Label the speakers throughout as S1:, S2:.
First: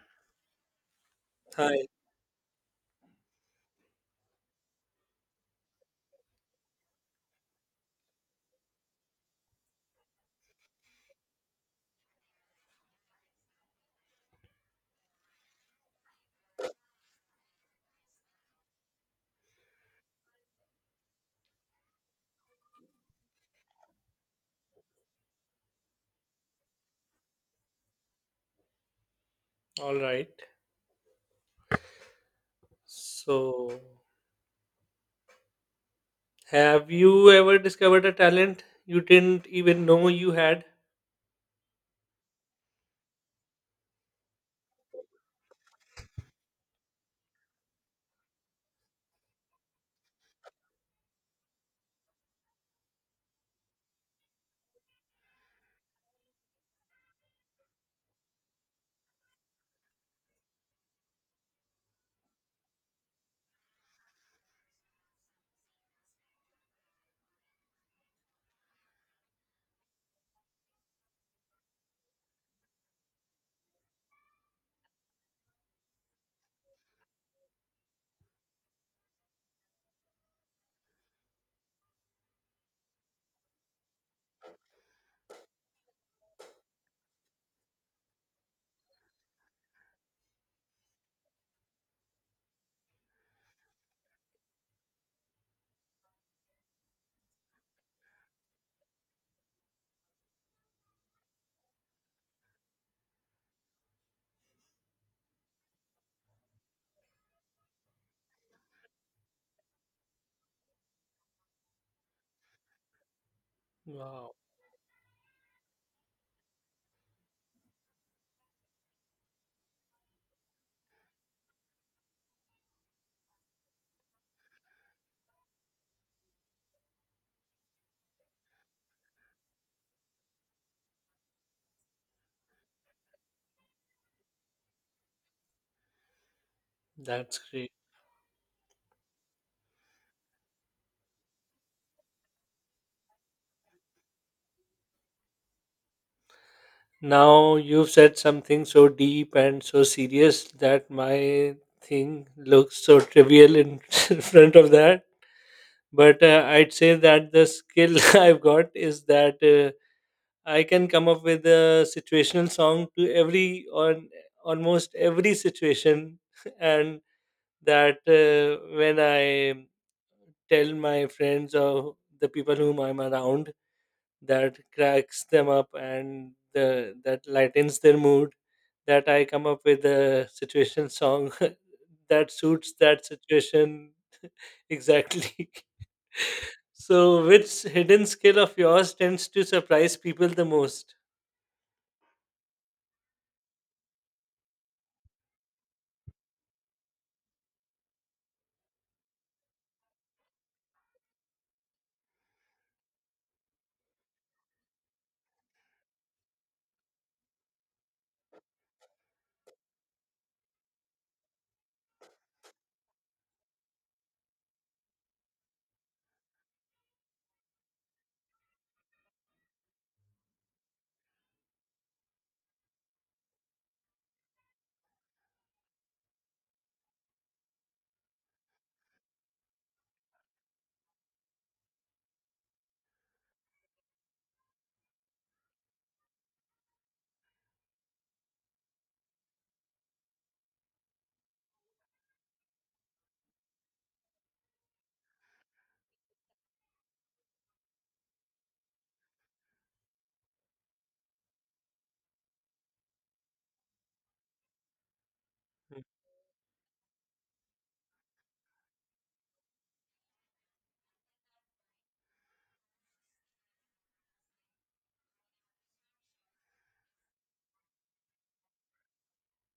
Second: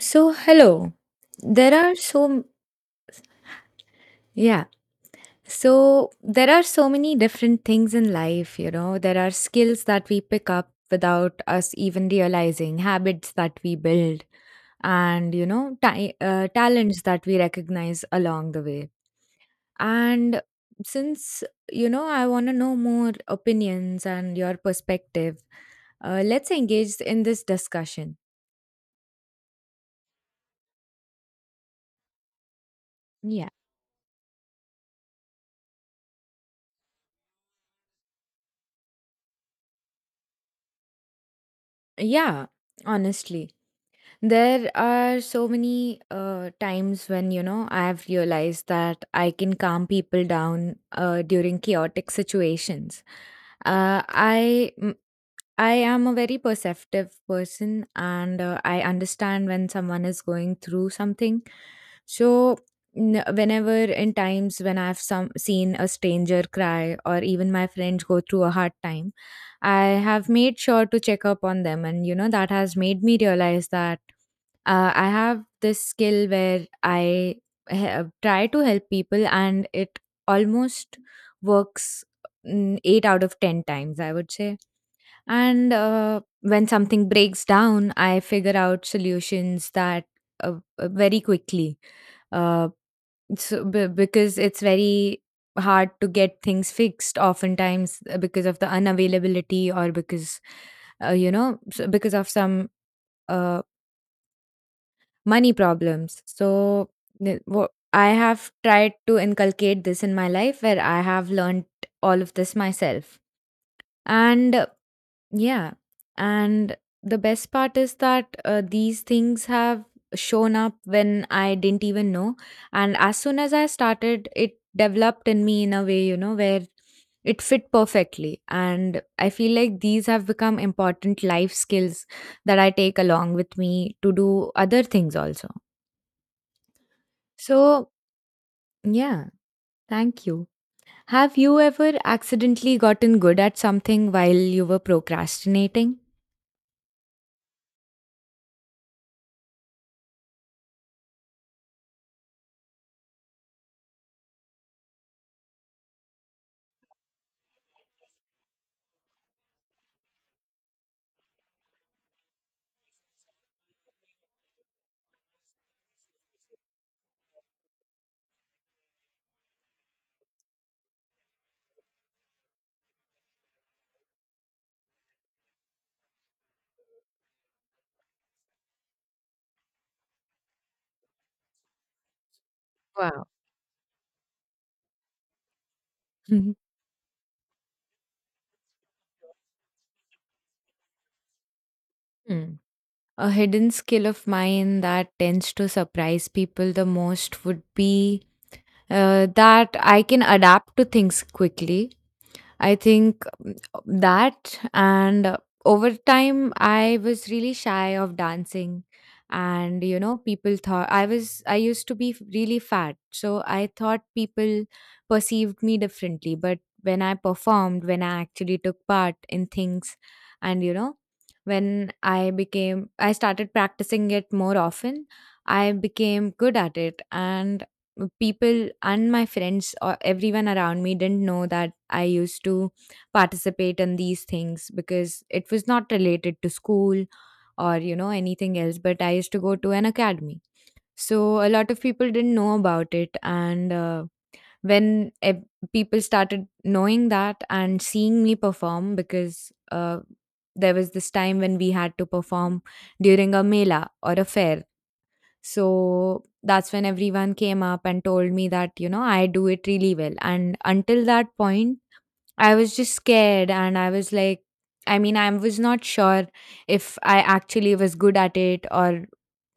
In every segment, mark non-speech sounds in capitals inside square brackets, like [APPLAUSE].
S1: So, hello. There
S2: Hi.
S1: are so, yeah. So, there are so many different things in life. There are skills that we pick up without us even realizing, habits that we build, and, you know, ti talents that we recognize along the way. And since I want to know more opinions and your perspective, let's engage in this discussion.
S2: All right.
S1: Yeah.
S2: So, have you ever discovered a talent you didn't even know you had?
S1: Yeah, honestly. There are so many times when I have realized that I can calm people down during chaotic situations. Uh, I m- I am a very perceptive person and I understand when someone is going through something. So whenever in times when I've some seen a stranger cry or even my friends go through a hard time, I have made sure to check up on them and that has made me realize that I have this skill where I try to help people, and it almost works 8 out of 10 times, I would say. And when something breaks down, I figure out solutions that very quickly, uh, so, because it's very hard to get things fixed oftentimes because of the unavailability or because you know s- because of some uh, money problems. So I have tried to inculcate this in my life where I have learned all of this myself.
S2: Wow,
S1: And yeah, and the best part is that these things have shown up when I didn't even know. And as soon as I started, it developed in me in a way, you know, where it fit perfectly. And I feel like these have become important life skills that I take along with me to do other things also.
S2: that's great.
S1: So, yeah, thank you. Have you ever accidentally gotten good at something while you were procrastinating?
S2: Now you've said something so deep and so serious that my thing looks so trivial in [LAUGHS] front of that. But I'd say that the skill [LAUGHS] I've got is that I can come up with a situational song to every on almost every situation [LAUGHS] and that when I tell my friends or the people whom I'm around, that cracks them up and that lightens their mood, that I come up with a situation song [LAUGHS] that suits that
S1: Wow.
S2: situation [LAUGHS] exactly.
S1: [LAUGHS] Mhm.
S2: [LAUGHS] So, which hidden skill of yours tends to surprise people the most?
S1: Hmm. A hidden skill of mine that tends to surprise people the most would be that I can adapt to things quickly. I think that and over time I was really shy of dancing, and you know people thought I used to be really fat, so I thought people perceived me differently. But when I actually took part in things and you know when I started practicing it more often, I became good at it. And people and my friends or everyone around me didn't know that I used to participate in these things because it was not related to school or anything else, but I used to go to an academy, so a lot of people didn't know about it. And when people started knowing that and seeing me perform, because there was this time when we had to perform during a mela or a fair, so that's when everyone came up and told me that I do it really well. And until that point, I was just scared and I was like, I mean, I was not sure if I actually was good at it, or,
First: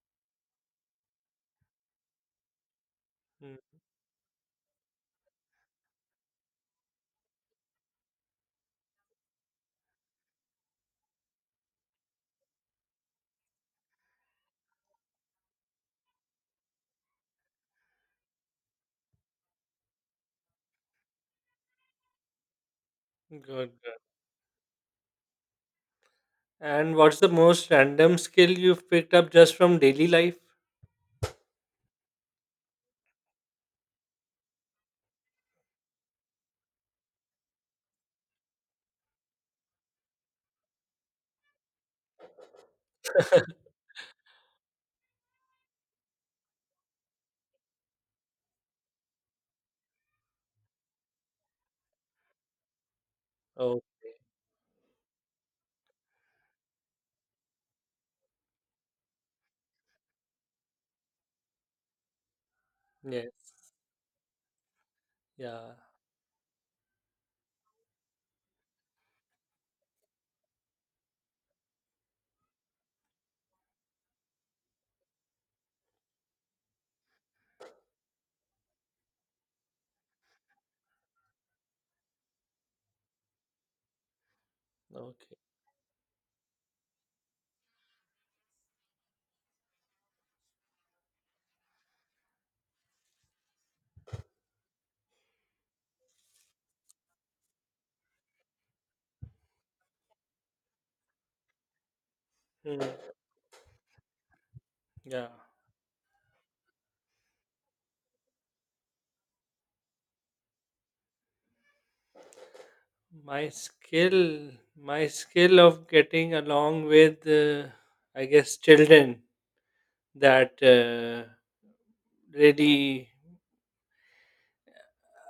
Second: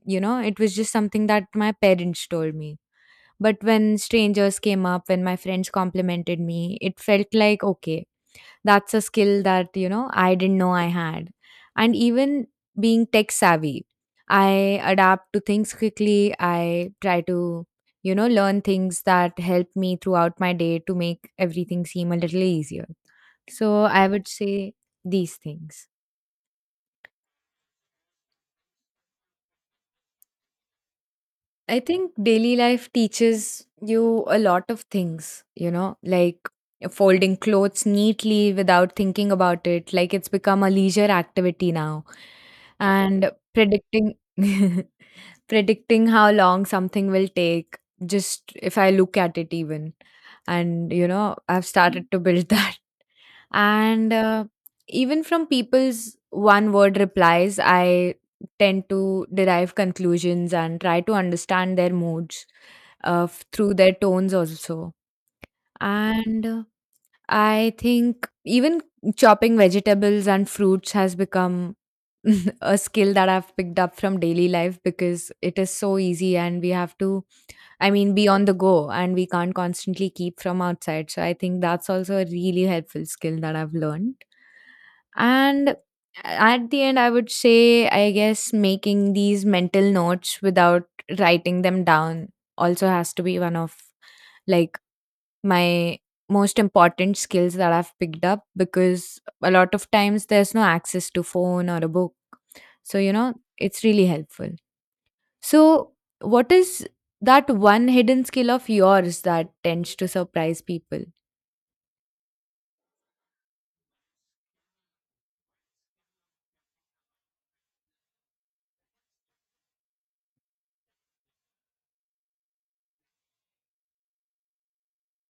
S1: you know, it was just something that my parents told me.
S2: Hmm.
S1: But when strangers came up, when my friends complimented me, it felt like, okay, that's a skill that I didn't know I had. And even being tech savvy, I adapt to things quickly. I try to learn things that help me throughout my day to make everything seem a little easier.
S2: Good.
S1: So
S2: Good.
S1: I would say these things.
S2: And what's the most random skill you've picked up just from daily life?
S1: I think daily life teaches you a lot of things, like folding clothes neatly without thinking about it. Like it's become a leisure activity now. And predicting [LAUGHS] predicting how long something will take just if I look at it even, and I've started to build that. [LAUGHS]
S2: Oh,
S1: And even from people's one word replies, I tend to derive conclusions and try to understand their moods through
S2: yes.
S1: their tones also.
S2: Yeah.
S1: And I think even chopping vegetables and fruits has become [LAUGHS] a skill that I've picked up from daily life, because it is so easy and we have to, I mean, be on the go, and we can't constantly keep from outside. So I think that's also a really helpful skill that I've learned.
S2: Okay.
S1: And at the end, I would say, I guess, making these mental notes without writing them down also has to be one of like my most important skills that I've picked up, because a lot of times there's no access to phone or a book,
S2: Hmm.
S1: so it's really helpful.
S2: Yeah.
S1: So, what is that one hidden skill of yours that tends to surprise people?
S2: My skill, my skill of getting along with, I guess, children, that really,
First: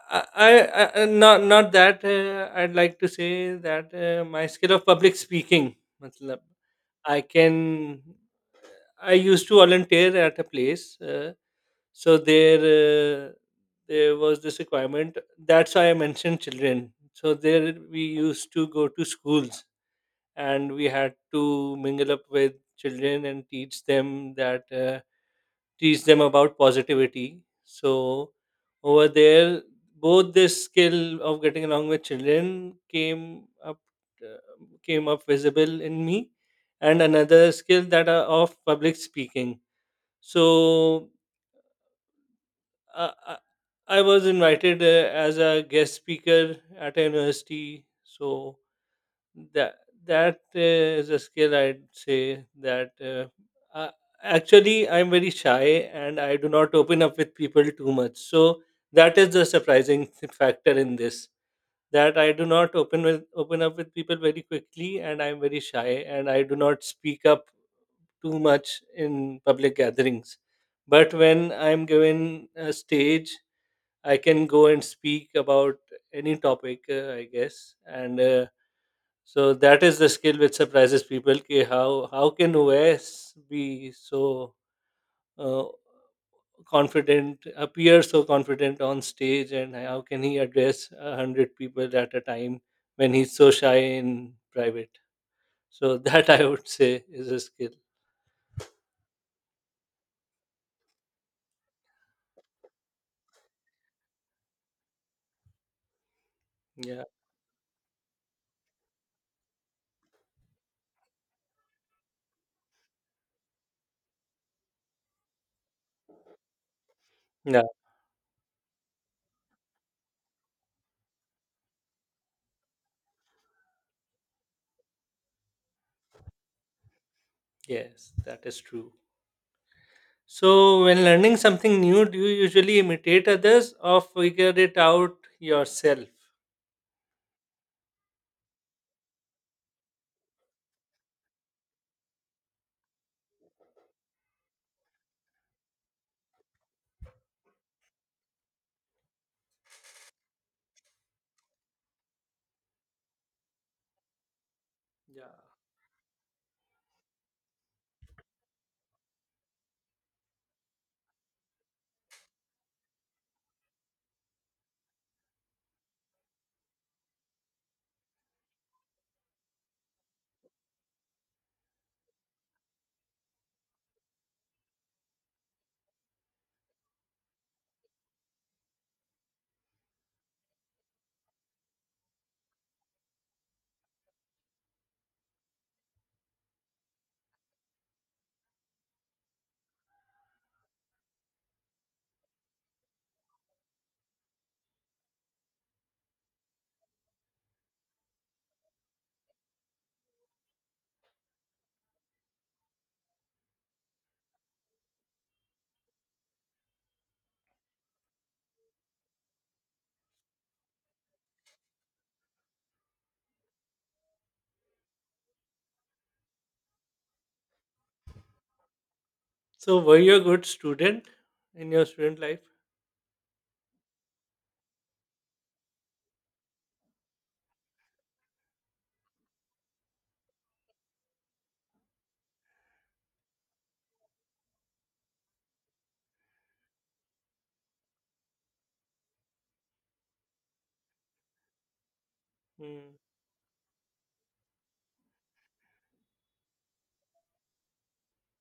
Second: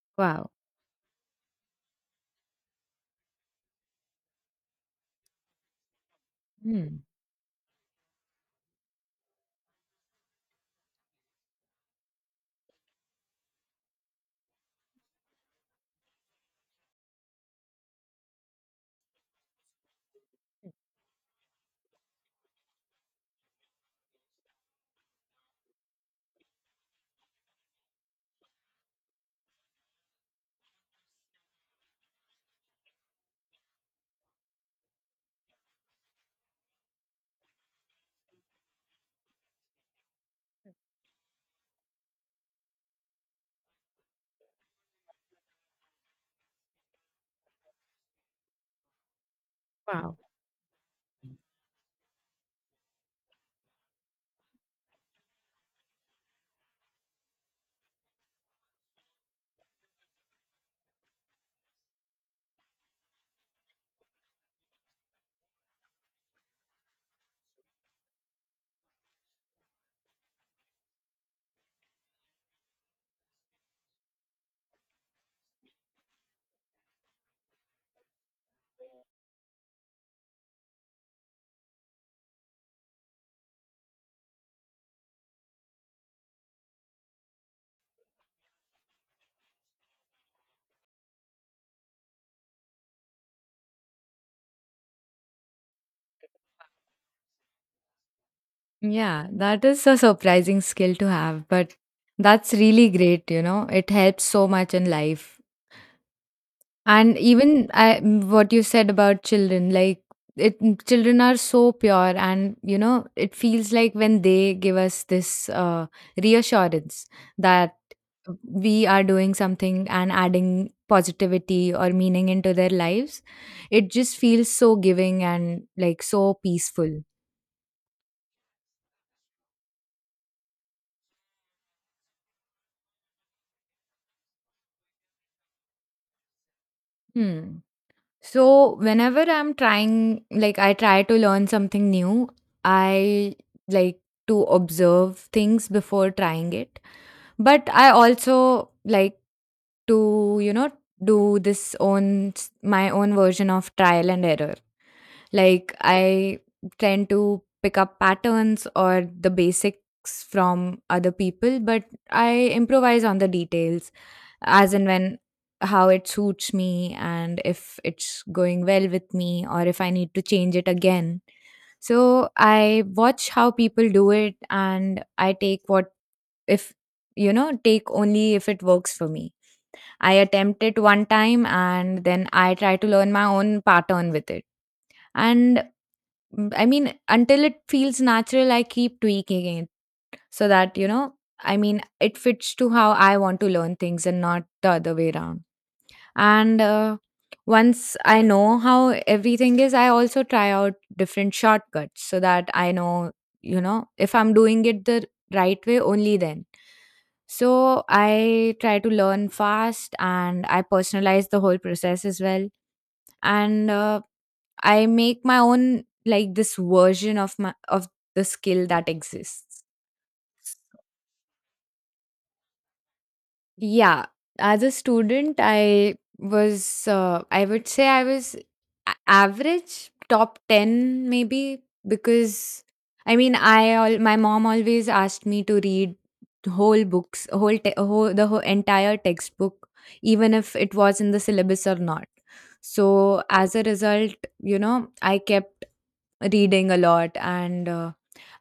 S2: I,
S1: Wow.
S2: not that I'd like to say that my skill of public speaking, matlab,
S1: Hmm.
S2: I can, I used to volunteer at a place. So uh, there was this requirement, that's why I mentioned children. So there we used to go to schools, and we had to mingle up with children and teach them about positivity. So over there, both this skill of getting along with children uh, came up visible in me, and another skill, that of public speaking. So uh, I I was invited, as a guest speaker at a university, so that
S1: Wow.
S2: is a skill, I'd say, that uh, actually I'm very shy and I do not open up with people too much. So that is the surprising factor in this, that I do not open up with people very quickly, and I'm very shy and I do not speak up too much in public gatherings. But when I'm given a stage, I can go and speak about any topic, I guess. And so that is the skill which surprises people. Ki how can OS be so uh, confident, appear so confident on stage, and how can he address 100 people at a time when he's so shy in private? So [LAUGHS] that, I would say, is a skill.
S1: Yeah, that is a surprising skill to have, but that's really great. It helps so much in life.
S2: Yeah.
S1: And even I, what you said about children, like it, children are so pure, and it feels like when they give us this reassurance
S2: Yeah.
S1: that we are doing something and adding positivity or meaning into their lives, it just feels so giving and like so peaceful.
S2: Yes, that is true. So, when learning something new, do you usually imitate others or figure it out yourself?
S1: Hmm. So whenever I'm trying, like I try to learn something new, I like to observe things before trying it. But I also like to do my own version of trial and error.
S2: Yeah.
S1: Like I tend to pick up patterns or the basics from other people, but I improvise on the details as and when how it suits me and if it's going well with me, or if I need to change it again. So I watch how people do it and I take what if take only if it works for me. I attempt it one time and then I try to learn my own pattern with it. And I mean until it feels natural I keep tweaking it, so that I mean it fits to how I want to learn things and not the other way around. And once I know how everything is, I also try out different shortcuts, so that I know if I'm doing it the right way, only then. So I try to learn fast and I personalize the whole process as well. And I make my own like this version of the skill that exists.
S2: So, were you a good student in your student life?
S1: Yeah, as a student, I would say I was average, top 10 maybe, because I mean, I all my mom always asked me to read whole books, whole, te- whole the whole entire textbook, even if it was in the syllabus or not.
S2: Hmm.
S1: So as a result, I kept reading a lot and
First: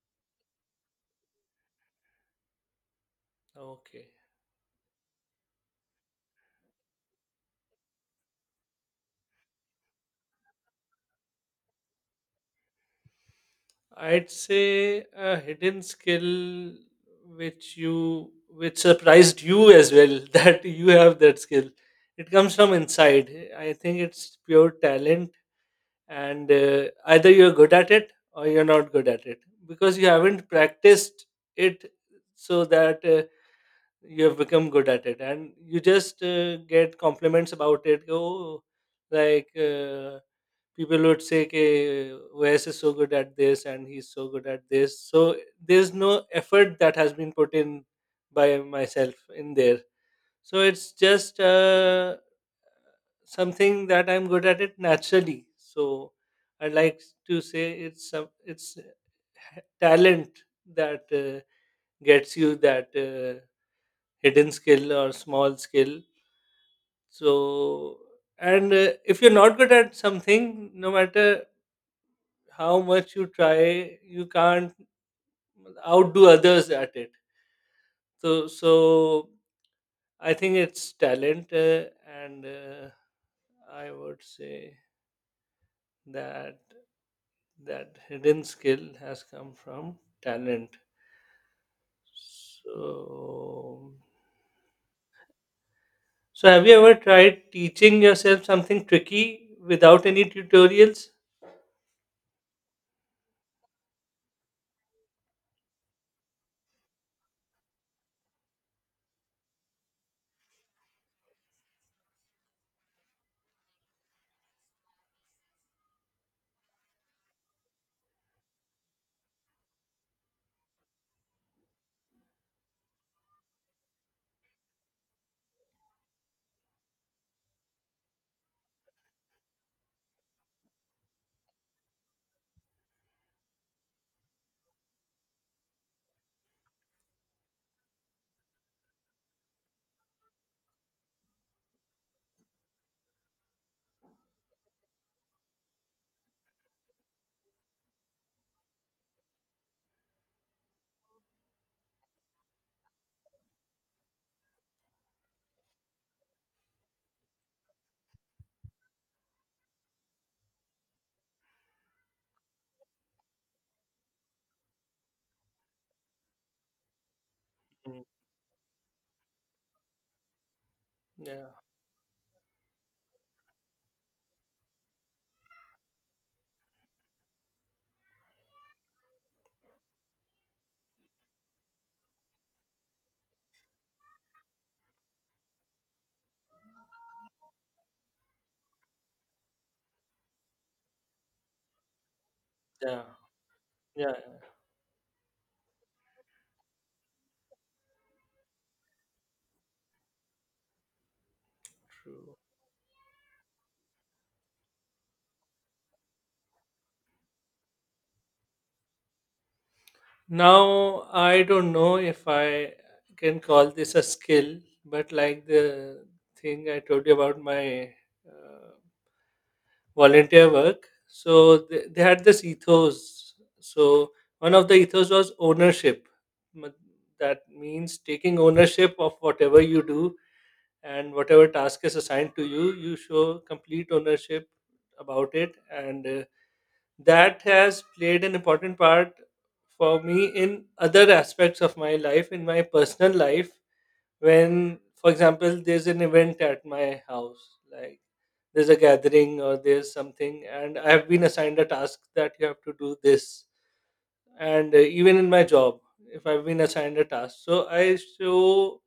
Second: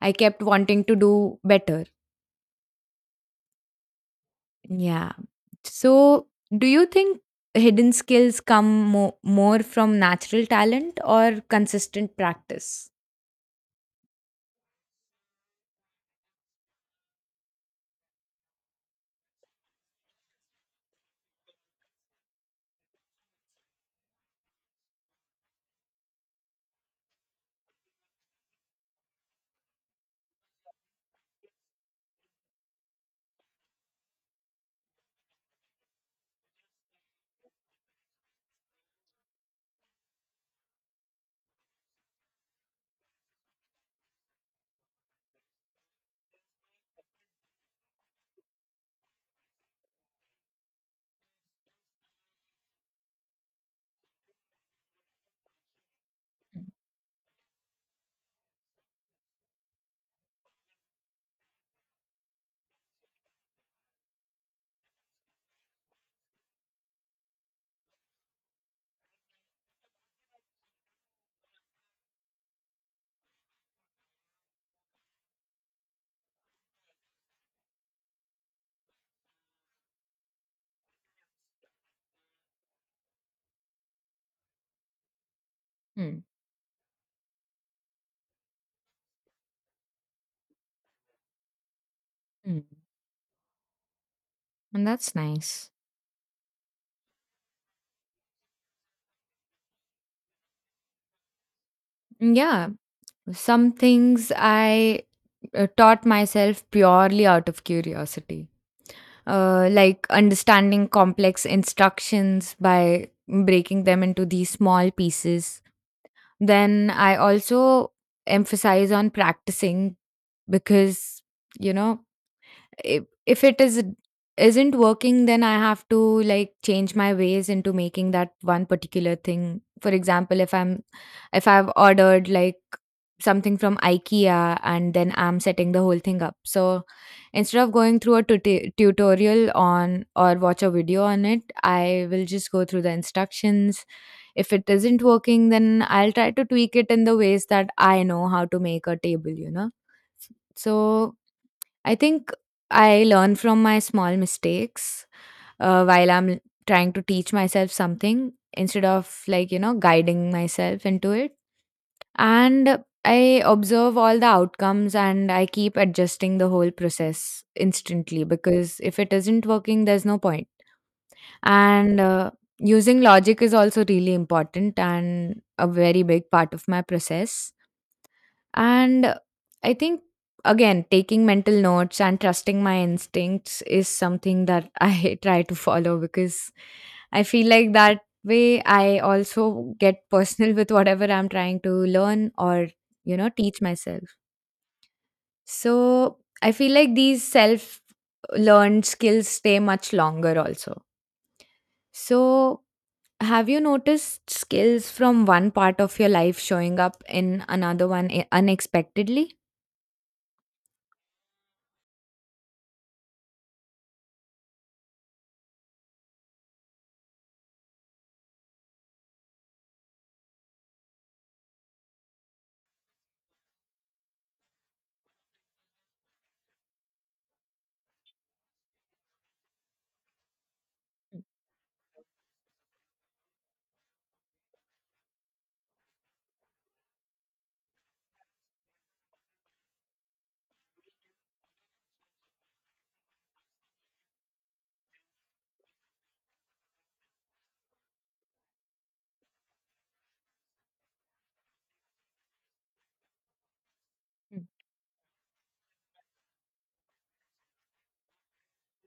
S1: I kept wanting to do better.
S2: Okay.
S1: Yeah. So, do you think hidden skills come more from natural talent or consistent practice?
S2: I'd say a hidden skill, which surprised you as well [LAUGHS] that you have that skill, it comes from inside. I think it's pure talent, and either you're good at it or you're not good at it because you haven't practiced it, so that you have become good at it and you just get compliments about it. Oh, like, people would say, K, Wes is so good at this and he's so good at this. So there's no effort that has been put in by myself in there. So it's just something that I'm good at it naturally. So I like to say it's some it's talent that gets you that hidden skill or small skill. So, and if you're not good at something, no matter how much you try, you can't outdo others at it. So I think it's talent, and I would say
S1: Mm,
S2: that hidden skill has come from talent.
S1: mm.
S2: So,
S1: And that's nice.
S2: so, have you ever tried teaching yourself something tricky without any tutorials?
S1: Yeah, some things I taught myself purely out of curiosity, like understanding complex instructions by breaking them into these small pieces. Then I also emphasize on practicing, because, you know, if if it is isn't working then I have to like change my ways into making that one particular thing. For example, if I've ordered like something from ikea and then I'm setting the whole thing up, so instead of going through a tutorial on or watch a video on it, I will just go through the instructions. If it isn't working then I'll try to tweak it in the ways that I know how to make a table. So I think I learn from my small mistakes while I'm trying to teach myself something, instead of like guiding myself into it. And I observe all the outcomes and I keep adjusting the whole process
S2: Mm.
S1: instantly, because if it isn't working, there's no point.
S2: Yeah,
S1: And using logic is also really important and a very big part of my process. And I think, again, taking mental notes and trusting my instincts is something that I [LAUGHS] try to follow, because I feel like that way I also get personal with whatever I'm trying to learn, or,
S2: yeah,
S1: you know, teach myself.
S2: yeah, yeah,
S1: So I feel like these self learned skills stay much longer also.
S2: true.
S1: So, have you noticed skills from one part of your life showing up in another one unexpectedly?
S2: Now I don't know if I can call this a skill, but like the thing I told you about my. Uh, volunteer work. So they had this ethos. So one of the ethos was ownership. M- That means taking ownership of whatever you do, and whatever task is assigned to you, you show complete ownership about it. And that has played an important part for me in other aspects of my life, in my personal life. When, for example, there's an event at my house, like there's a gathering or there's something and I have been assigned a task that you have to do this, and even in my job, if I've been assigned a task, so I show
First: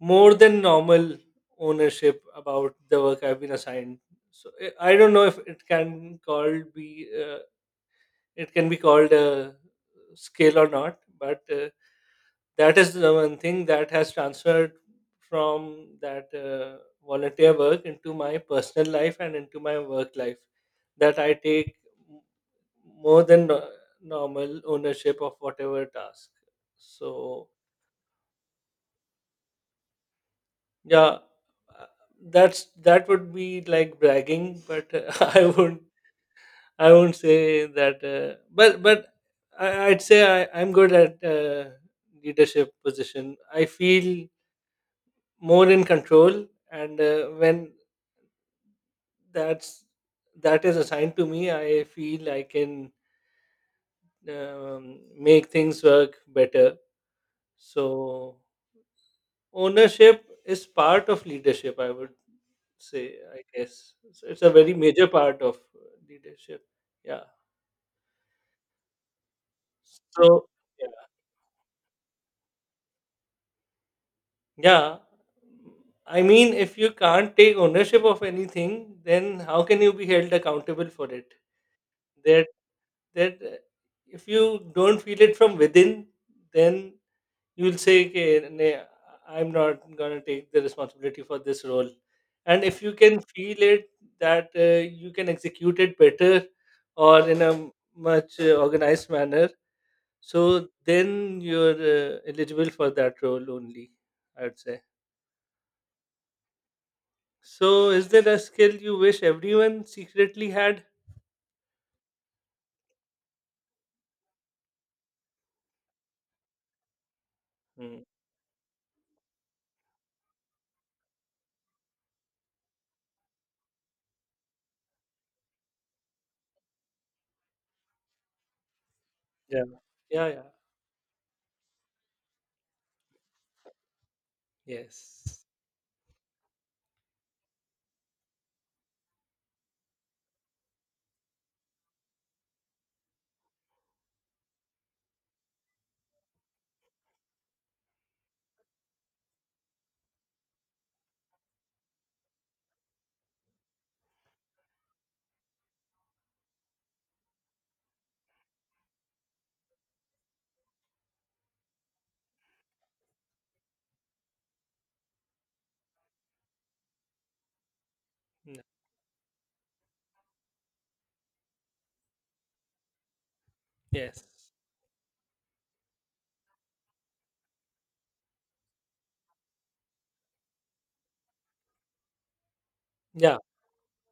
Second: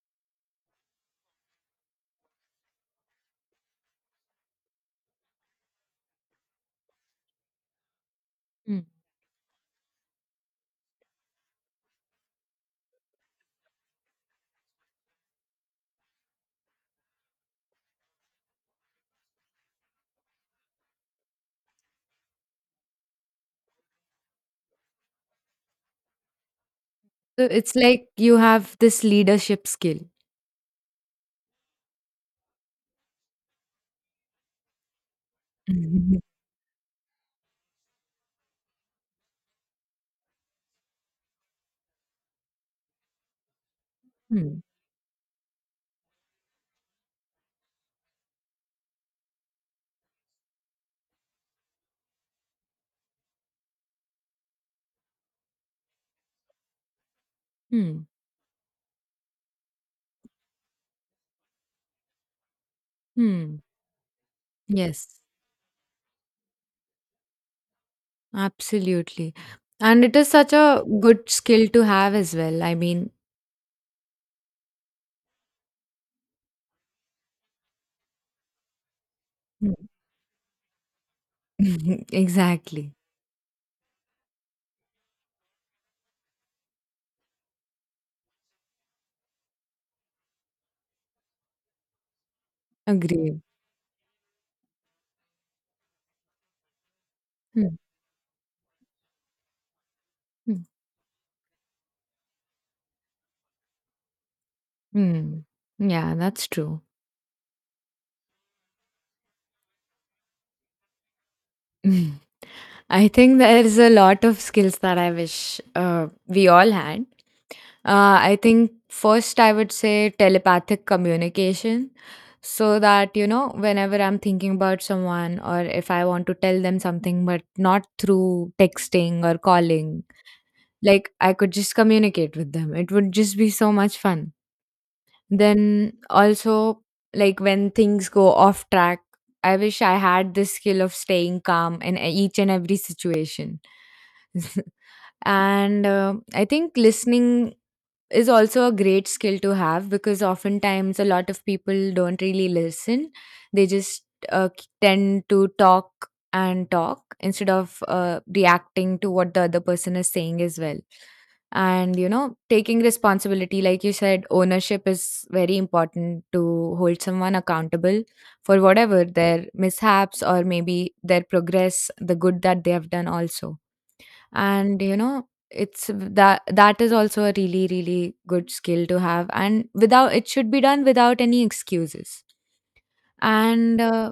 S2: more than normal ownership about the work I've been assigned. So I don't know if it can be
S1: Mm.
S2: called a skill or not, but that is the one thing that has transferred from that volunteer work into my personal life and into my work life, that I take m- more than normal ownership of whatever task.
S1: So
S2: So
S1: it's like you have this leadership skill.
S2: yeah, uh, that would be like bragging, but [LAUGHS] i won't
S1: Mhm.
S2: i won't say that, but I'd say I'm good at, leadership position. I feel
S1: Hmm.
S2: more in control, and when that's that is assigned to me, I feel I can make things work better.
S1: Hmm.
S2: So ownership is part of leadership, I would say, I
S1: Hmm.
S2: guess. So it's a very major
S1: Yes,
S2: part of leadership. Yeah.
S1: absolutely. And it is
S2: So
S1: such a
S2: yeah,
S1: good skill to have as well. I mean,
S2: yeah, I mean, if you can't take ownership of anything, then how
S1: Hmm.
S2: can you be held accountable for it?
S1: [LAUGHS]
S2: There
S1: Exactly.
S2: that If you don't feel it from within, then you will say, okay, nay, I'm not gonna take the responsibility for this role. And if you can
S1: Agree.
S2: feel it, that you can execute it better or in a
S1: Hmm.
S2: much organized manner,
S1: Hmm.
S2: so then you're eligible for that role only, I would say.
S1: Hmm. Yeah, that's true.
S2: So, is there a skill you wish everyone secretly had?
S1: [LAUGHS] I think there is a lot of skills that I wish we all had.
S2: Hmm.
S1: I think first I would say telepathic communication so that, you know, whenever I'm thinking about someone or if I want to tell them something, but not through texting or
S2: Yeah.
S1: calling,
S2: Yeah. Yeah.
S1: like I could just communicate with them. It would just be so much fun.
S2: Yes.
S1: Then also, like when things go off track, I wish I had the skill of staying calm in each and every situation. [LAUGHS] and I think listening is also a great skill to have because oftentimes a lot of people don't really listen. They just tend to talk and talk instead of reacting to what the other person is saying as well. And, you know, taking responsibility, like you said, ownership is very important to hold someone accountable for
S2: Mm.
S1: whatever their mishaps or maybe their progress, the good that they have done also,
S2: Yes.
S1: and you know it's that is also a really really good skill to have, and without it should be done without any excuses.
S2: Yeah.
S1: And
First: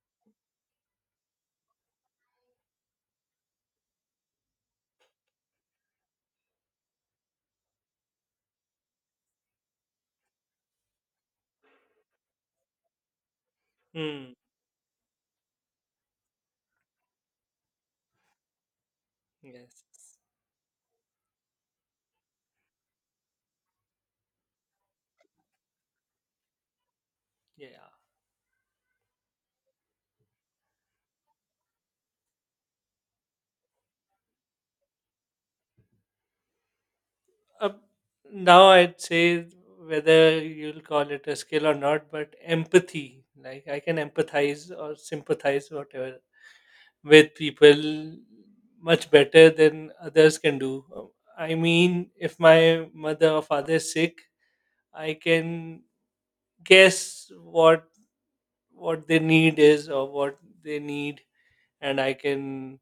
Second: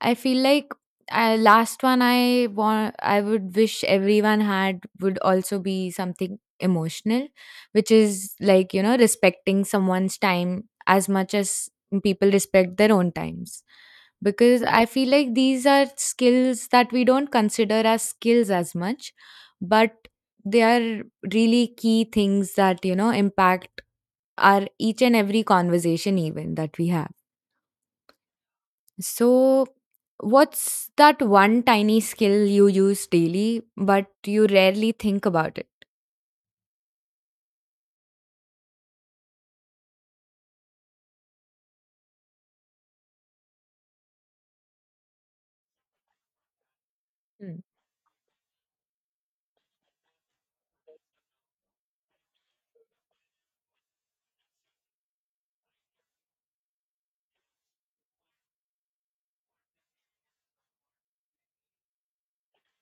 S1: I feel like last one I want I would wish everyone had would also be something emotional, which is like you know respecting someone's time as much as people respect their own times,
S2: Hmm.
S1: because I feel like these are skills that we don't consider as skills as much, but
S2: Yes.
S1: they are really key things that you know impact our each and every conversation even that we have.
S2: Yeah.
S1: So, what's that one tiny skill you use daily, but you rarely think about it?
S2: Uh, now I'd say, whether you'll call it a skill or not, but empathy. Like, I can empathize or sympathize, whatever, with
S1: Hmm.
S2: people much better than others can do. I mean, if my mother or father is sick, I can guess what they need is or what they need, and I can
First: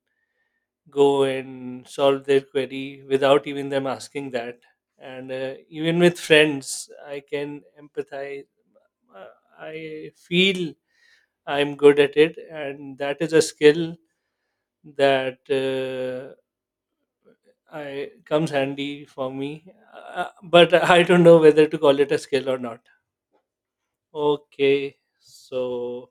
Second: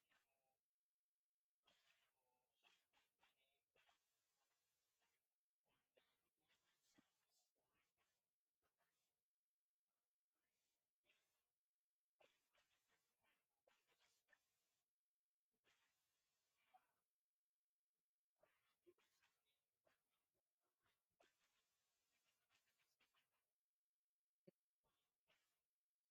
S2: go and solve their query without even them asking that. And even with friends, I can empathize. uh, I feel I'm good at it, and that is a skill that I comes handy for me, but I don't know whether to call it a skill or not. Okay. So,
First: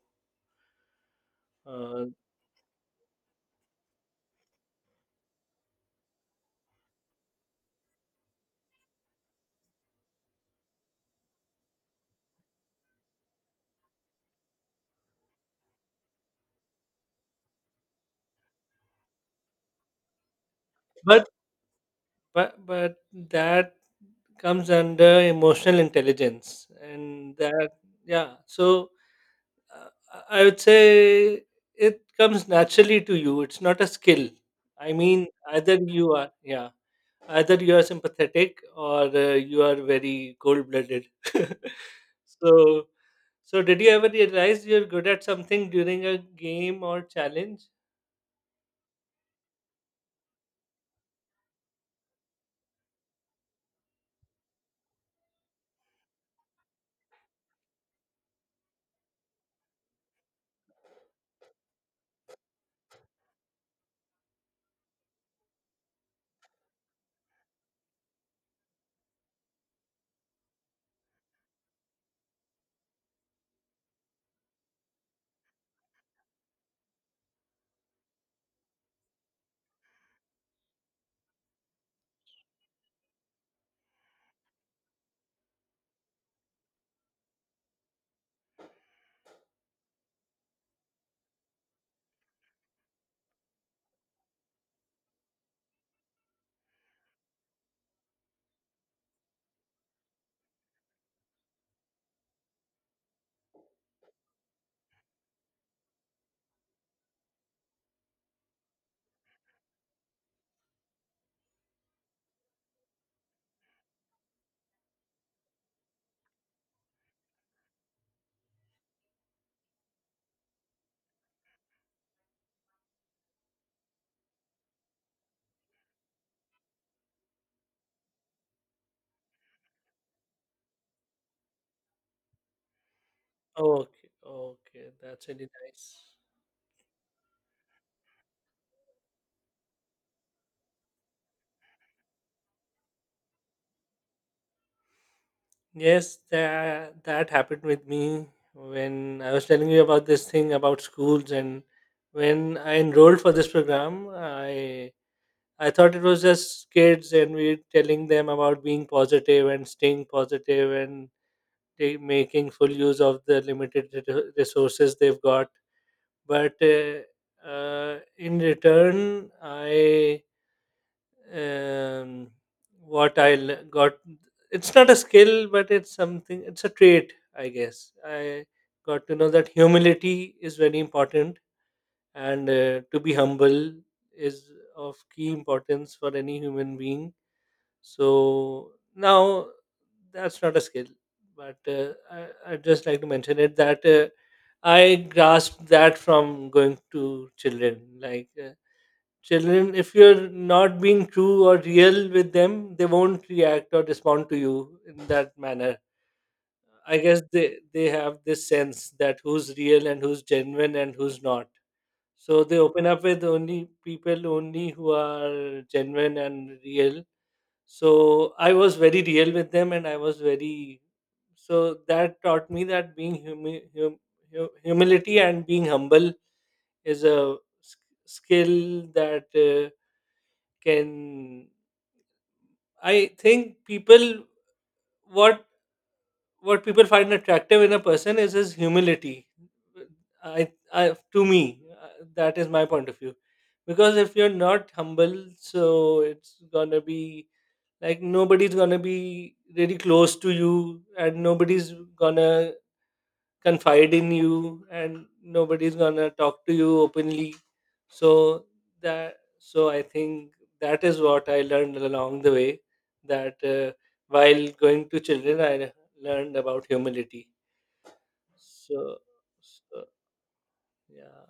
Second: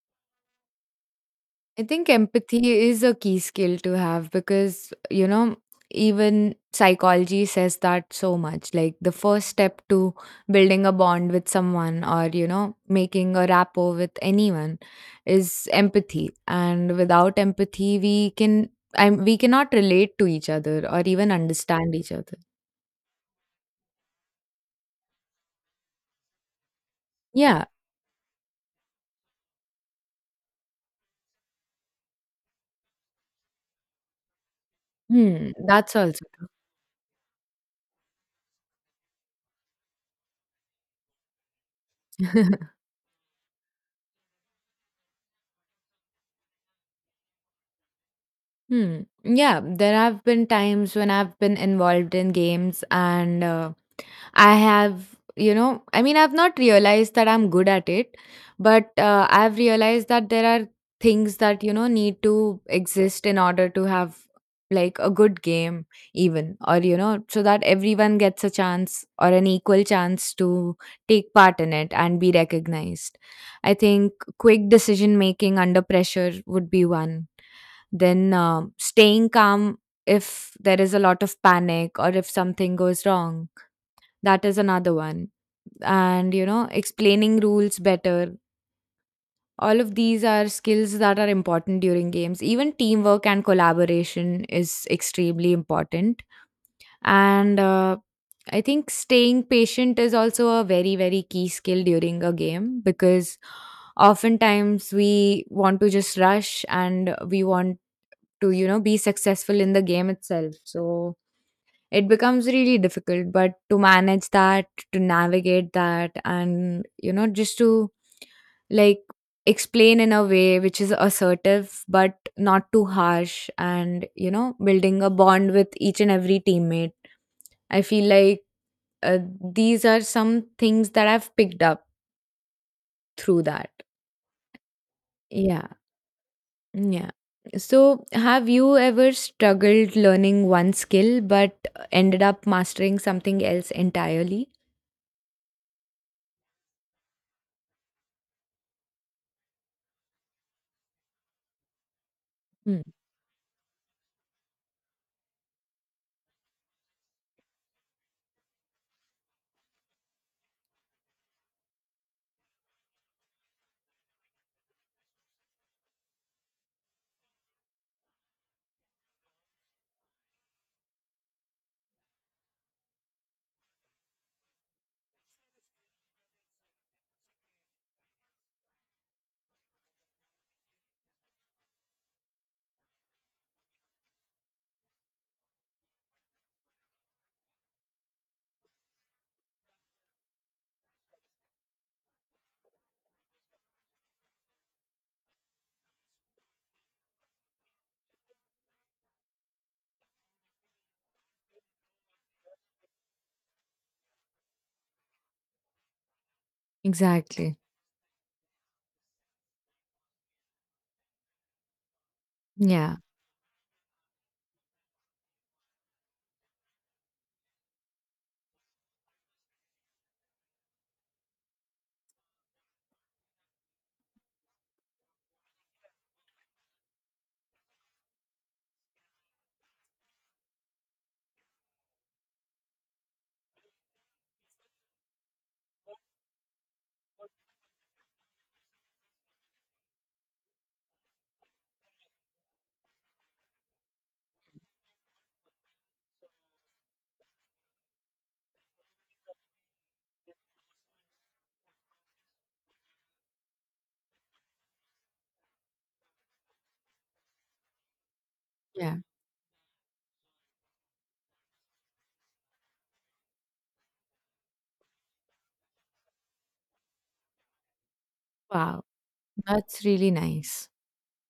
S1: I
S2: uh,
S1: think empathy is a key skill to have because, you know, even psychology says that so much. Like the first step to building a bond with someone or, you know, making a rapport with anyone is empathy. And without empathy, we can. We cannot relate to each other or
S2: but
S1: even understand each other.
S2: but that comes under emotional intelligence, and
S1: Yeah.
S2: that, yeah. So uh, I would say it comes naturally to you. It's not a skill. I mean,
S1: Hmm,
S2: either
S1: that's
S2: you
S1: also.
S2: are yeah, either you are sympathetic, or you are very cold blooded. [LAUGHS]
S1: [LAUGHS]
S2: so so did you ever realize you're good at something during a game or challenge?
S1: Hmm, yeah, there have been times when I've been involved in games, and I have, you know, I mean, I've not realized that I'm good at it, but I've realized that there are things that, you know, need to exist in order to have like a good game, even, or, you know, so that everyone gets a chance or an equal chance to take part in it and be recognized. I think quick decision making under pressure would be one. Then staying calm if there is a lot of panic or if something goes wrong, that is another one. And, you know, explaining rules better. All of these are skills that are important during games. Even teamwork and collaboration is extremely important. And I think staying patient is also a very, very key skill during a game because oftentimes we want to just rush and we want to, you know, be successful in the game itself. So, it becomes really difficult but to manage that, to navigate that, and you know just to like explain in a way which is assertive but not too harsh, and you know building a bond with each and every teammate. I feel like uh, these are some things that I've picked up through that.
S2: Oh, okay, okay, that's really
S1: Yeah.
S2: nice.
S1: Yeah. So have you ever struggled learning one skill but ended up mastering something else entirely?
S2: Yes, that happened with me when I was telling you about this thing about schools, and when I
S1: Hmm.
S2: enrolled for this program, I thought it was just kids and we were telling them about being positive and staying positive, and making full use of the limited resources they've got. But in return, I, um, what I got. It's not a skill, but it's something. It's a trait, I guess. I got to know that humility is very important, and to be humble is of key importance for any human being. So now, that's not a skill, but I just like to mention it that. I grasped that from going to children. Like, children, if you're not being true or real with them, they won't react or respond to you in that manner. I guess
S1: Exactly.
S2: they have this sense that who's real and who's genuine and who's not. So they open
S1: Yeah.
S2: up with only people only who are genuine and real. So I was very real with them, and I was very so that taught me that being humility and being humble is a s- skill that can I think people what what people find attractive in a person is his humility. I, I to me uh, that is my point of view, because if you're not humble, so it's gonna be like nobody's gonna be really close to you, and nobody's gonna confide in you, and nobody's gonna talk to you openly. so
S1: Yeah.
S2: that so I think that is what I learned along the way, that while going to children, I learned about humility.
S1: Wow.
S2: so,
S1: That's
S2: so
S1: really nice.
S2: yeah.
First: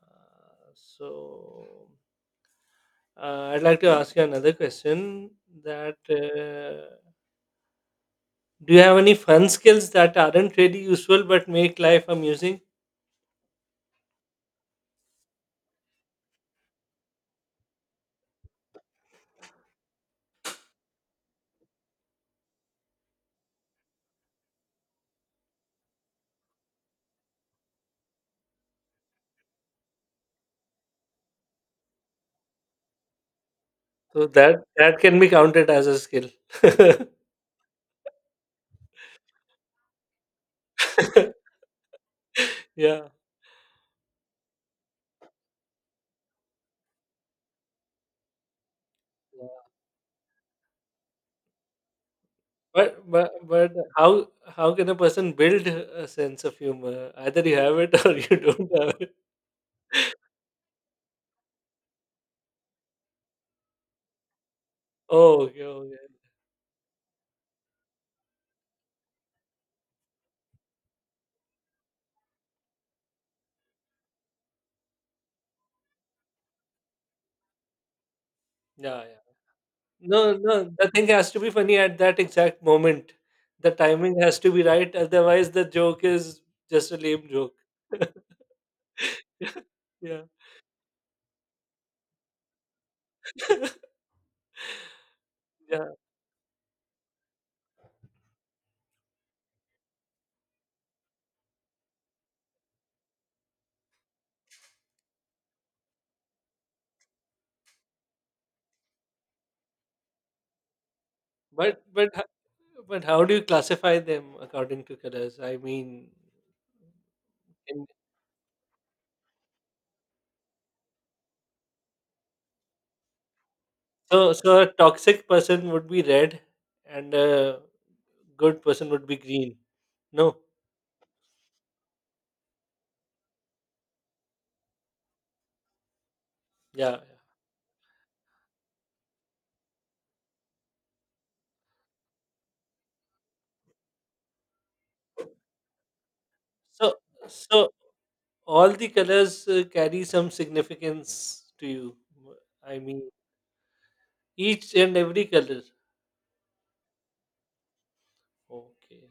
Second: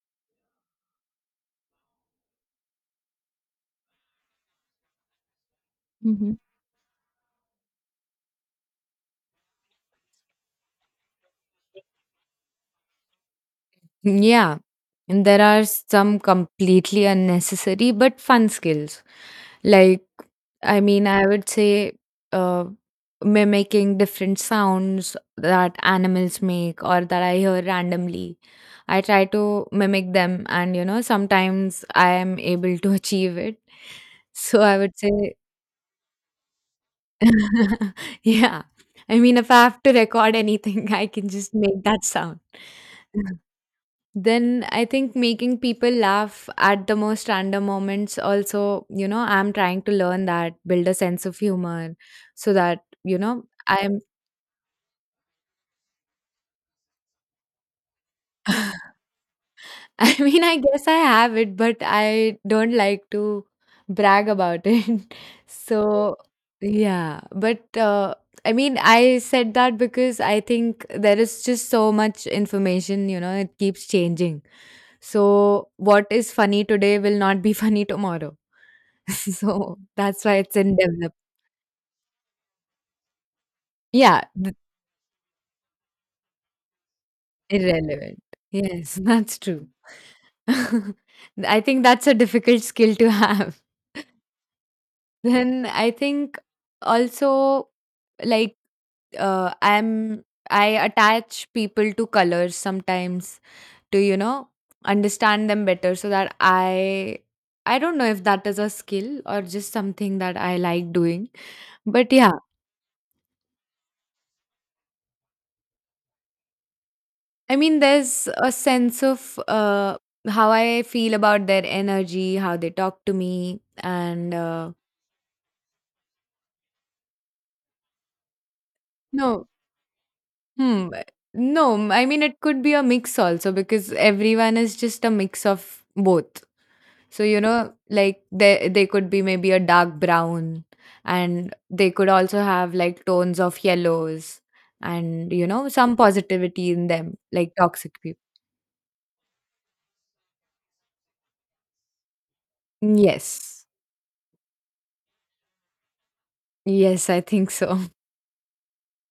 S2: So, I'd like to ask you another question, that,
S1: Hmm.
S2: do you have any fun skills that aren't really useful but make life amusing?
S1: Yeah. And there are some completely unnecessary but fun skills. Like, I mean, I would say uh, mimicking different sounds that animals make or that I hear randomly. I try to mimic them, and you know, sometimes I am able to [LAUGHS] achieve it.
S2: So
S1: So I would
S2: that can be
S1: say.
S2: counted as a skill. [LAUGHS]
S1: [LAUGHS] Yeah. I mean, if I have to record anything, [LAUGHS] I can
S2: [LAUGHS]
S1: just make that sound.
S2: Yeah.
S1: Then I think making people laugh at the most random moments also, you know, I'm trying to learn that, build a sense of humor so that,
S2: But
S1: you
S2: but
S1: know,
S2: but
S1: I'm.
S2: how can a person build a sense of humor? Either you have it [LAUGHS] or you don't have
S1: [LAUGHS]
S2: it.
S1: [LAUGHS] I mean, I guess I have it, but I don't like to brag about it. [LAUGHS]
S2: Oh, okay, okay.
S1: So, yeah, but I mean, I said that because I think there is just so much information, you know, it keeps changing. So, what is funny today will not be funny tomorrow.
S2: Yeah,
S1: [LAUGHS]
S2: yeah.
S1: So, that's
S2: No,
S1: why it's
S2: no,
S1: in
S2: the thing
S1: develop.
S2: has to be funny at that exact moment. The timing
S1: Yeah,
S2: has to be right, otherwise the joke is just a lame joke. [LAUGHS]
S1: irrelevant. Yes, that's true.
S2: Yeah.
S1: [LAUGHS] I think that's a difficult skill to have.
S2: [LAUGHS]
S1: Then
S2: Yeah.
S1: I think also, like, uh, I'm I attach people to colors sometimes to you know understand them better, so that I. I don't know if that is a skill or just something that I like doing,
S2: But but
S1: but
S2: h-
S1: yeah.
S2: but how do you classify them according to colors? I mean,
S1: I mean there's a sense of how I feel about their energy, how they talk to me,
S2: so
S1: and
S2: a toxic person would be red and a good person would be
S1: no.
S2: green. No.
S1: Hmm, eh, no, m I mean, it could be a mix also because everyone is just a mix of both.
S2: Yeah.
S1: So, you know, like they could be maybe a dark brown, and they could also have like tones of yellows, and you know, some positivity in
S2: So
S1: them, like
S2: so,
S1: toxic people.
S2: all the colors carry some significance to you. I mean,
S1: Yes.
S2: each and every color.
S1: Yes, I think so. [LAUGHS]
S2: Okay.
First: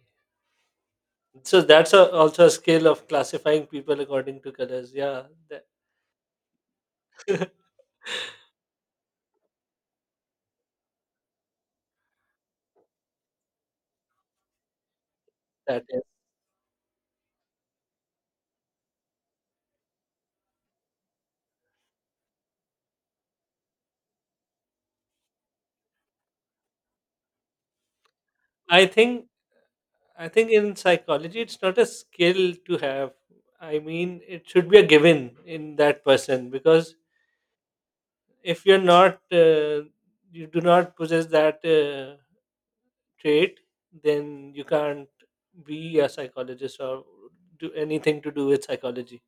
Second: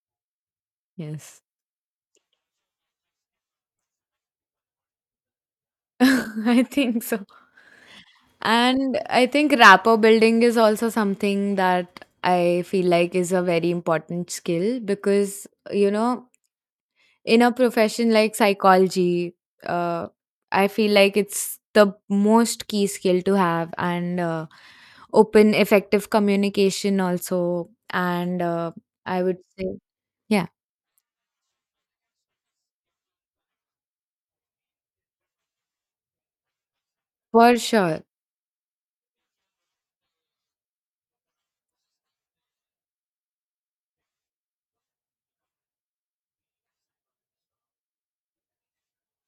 S1: Yes.
S2: So also a skill of classifying people according to colors. Yeah. That,
S1: [LAUGHS] I think so.
S2: [LAUGHS]
S1: And I think rapport building is also something that I feel like is a very important skill because,
S2: that
S1: you
S2: is.
S1: know, in a profession like psychology, uh, I feel like it's the most key skill to have, and open effective communication also, and
S2: I
S1: I
S2: think
S1: would say,
S2: I
S1: yeah,
S2: think in psychology it's not a skill to have. I mean it should be a given in that person, because
S1: for sure.
S2: if you do not possess that trait, then you can't be a psychologist or do anything to do with psychology,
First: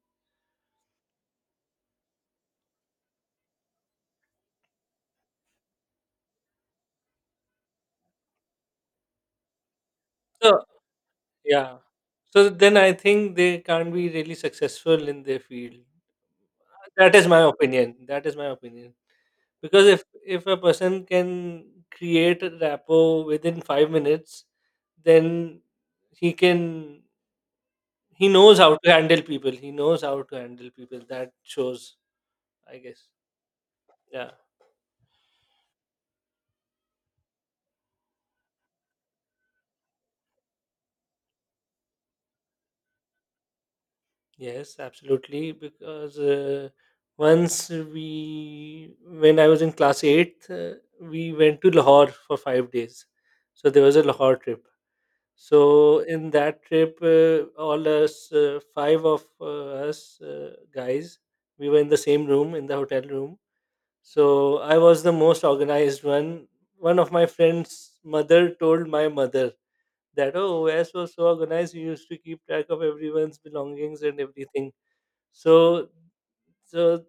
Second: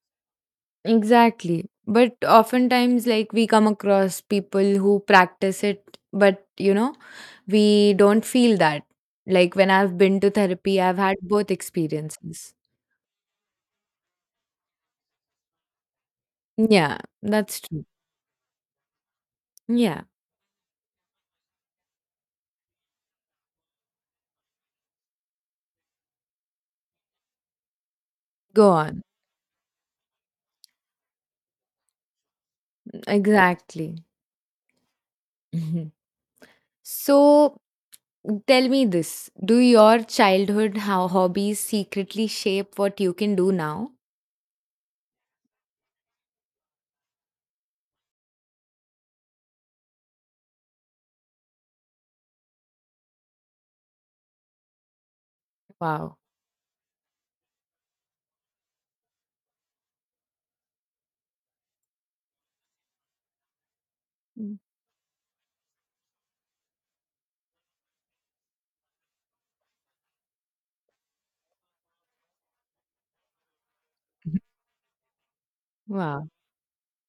S1: Exactly, but oftentimes like we come across people who practice it but you know we don't feel that, like when I've been to
S2: so
S1: therapy I've had both
S2: yeah. So
S1: experiences.
S2: then I think they can't be really successful in their field.
S1: Yeah,
S2: that is my
S1: that's true.
S2: opinion that is my opinion Because
S1: Yeah,
S2: if a person can create a rapport within 5 minutes, then he can he knows how
S1: go
S2: to
S1: on.
S2: handle people, that shows, I guess.
S1: Exactly.
S2: Yeah.
S1: [LAUGHS] So tell me this, do your childhood how hobbies secretly shape what you can do now?
S2: Yes, absolutely. Because when I was in class 8, we went to Lahore for 5 days. So there was a Lahore trip. So
S1: Wow.
S2: in that trip, five of us guys, we were in the same room, in the hotel room.
S1: Mm.
S2: So I was the most organized one. One of my friend's mother told my mother that, oh, OS was so organized, we used to keep track of everyone's belongings and
S1: Mhm.
S2: everything. So
S1: Wow.
S2: so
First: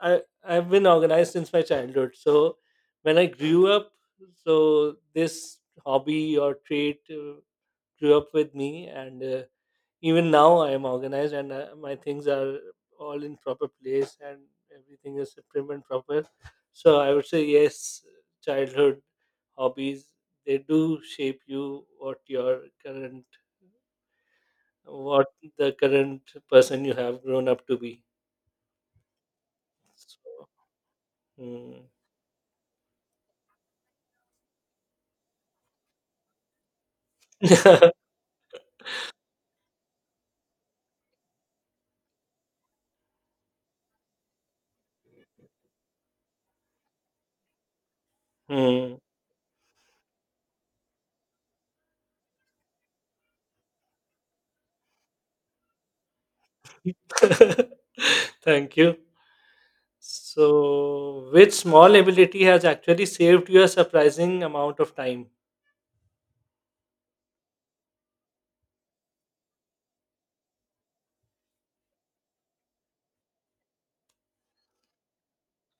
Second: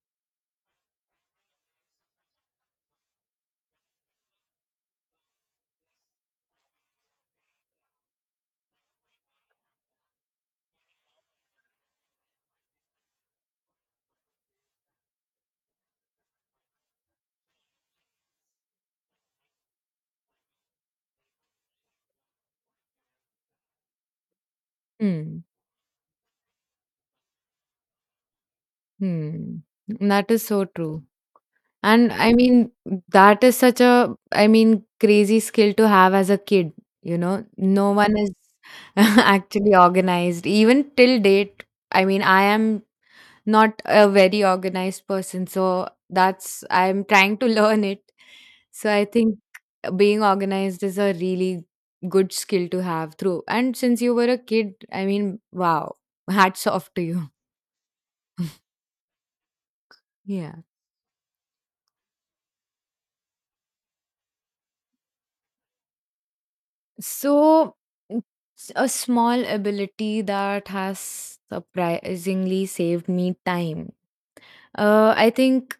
S2: I've been organized since my childhood. So when I grew up, so this hobby or trait, grew up with me, and even now I am organized, and my things are all in proper place and everything is prim and proper. So I would say yes, childhood hobbies, they do shape you, what
S1: Hmm.
S2: the current person you have grown up to be.
S1: Hmm. That is
S2: So,
S1: so true.
S2: mm.
S1: And I mean, that is such a, I mean, crazy skill to have as a kid. You know, no one
S2: [LAUGHS]
S1: is [LAUGHS] actually organized. Even till date, I mean, I am not a very organized person. So that's, I'm trying to [LAUGHS] learn it. So
S2: Hmm.
S1: I think being organized is a really good skill to have through. And since you were a kid, I mean, wow, [LAUGHS] hats off to you.
S2: [LAUGHS] Thank you.
S1: Yeah.
S2: So, which small ability has actually saved you a surprising amount of time?
S1: So, it's a small ability that has surprisingly saved me time. I think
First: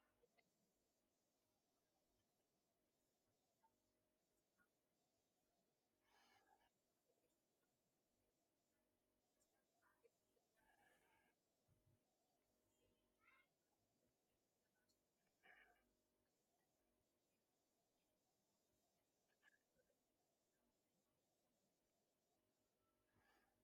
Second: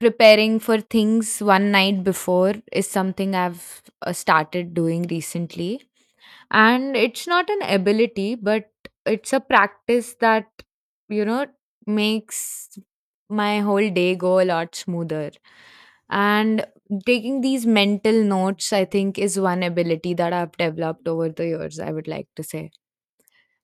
S1: preparing for things one night before is something I've started doing recently. And it's not an ability but it's a practice that you know makes my whole day go a lot smoother. And taking these mental notes, I think is one ability that I've developed over the years, I would like to say.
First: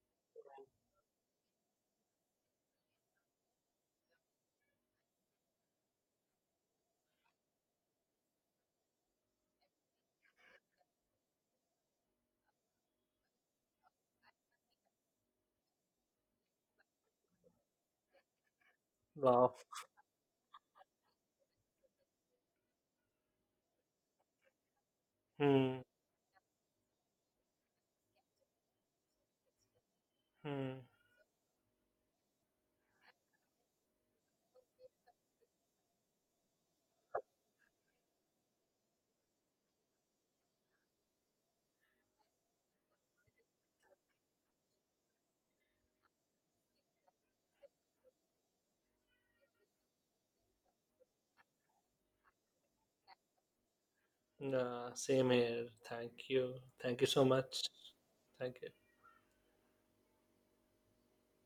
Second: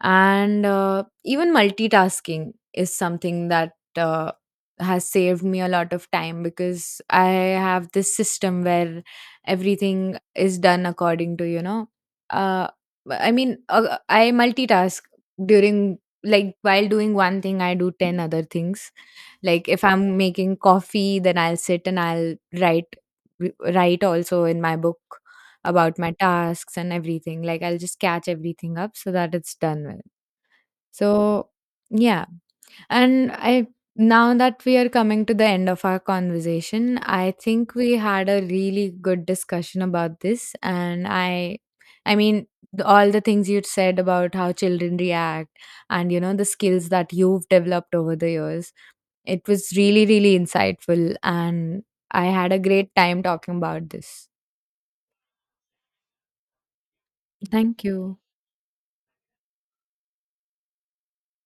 S1: And Even multitasking is something that has saved me a lot of time because I have this system where everything is done according to, you know, uh, I multitask during, like while doing one thing I do 10 other things.
S2: Wow.
S1: Like if I'm making coffee then I'll sit and I'll write also in my book
S2: Hmm.
S1: about my tasks and everything, like I'll just catch everything up so that it's done well.
S2: Hmm.
S1: So, yeah. And I, now that we are coming to the end of our conversation, I think we had a really good discussion about this, and I mean, all the things you'd said about how children react and you know the skills that you've developed over the years. It was really really insightful, and I had a great time talking about this.
S2: Yeah, same here. Thank you. Thank you so much.
S1: Thank you.
S2: Thank you.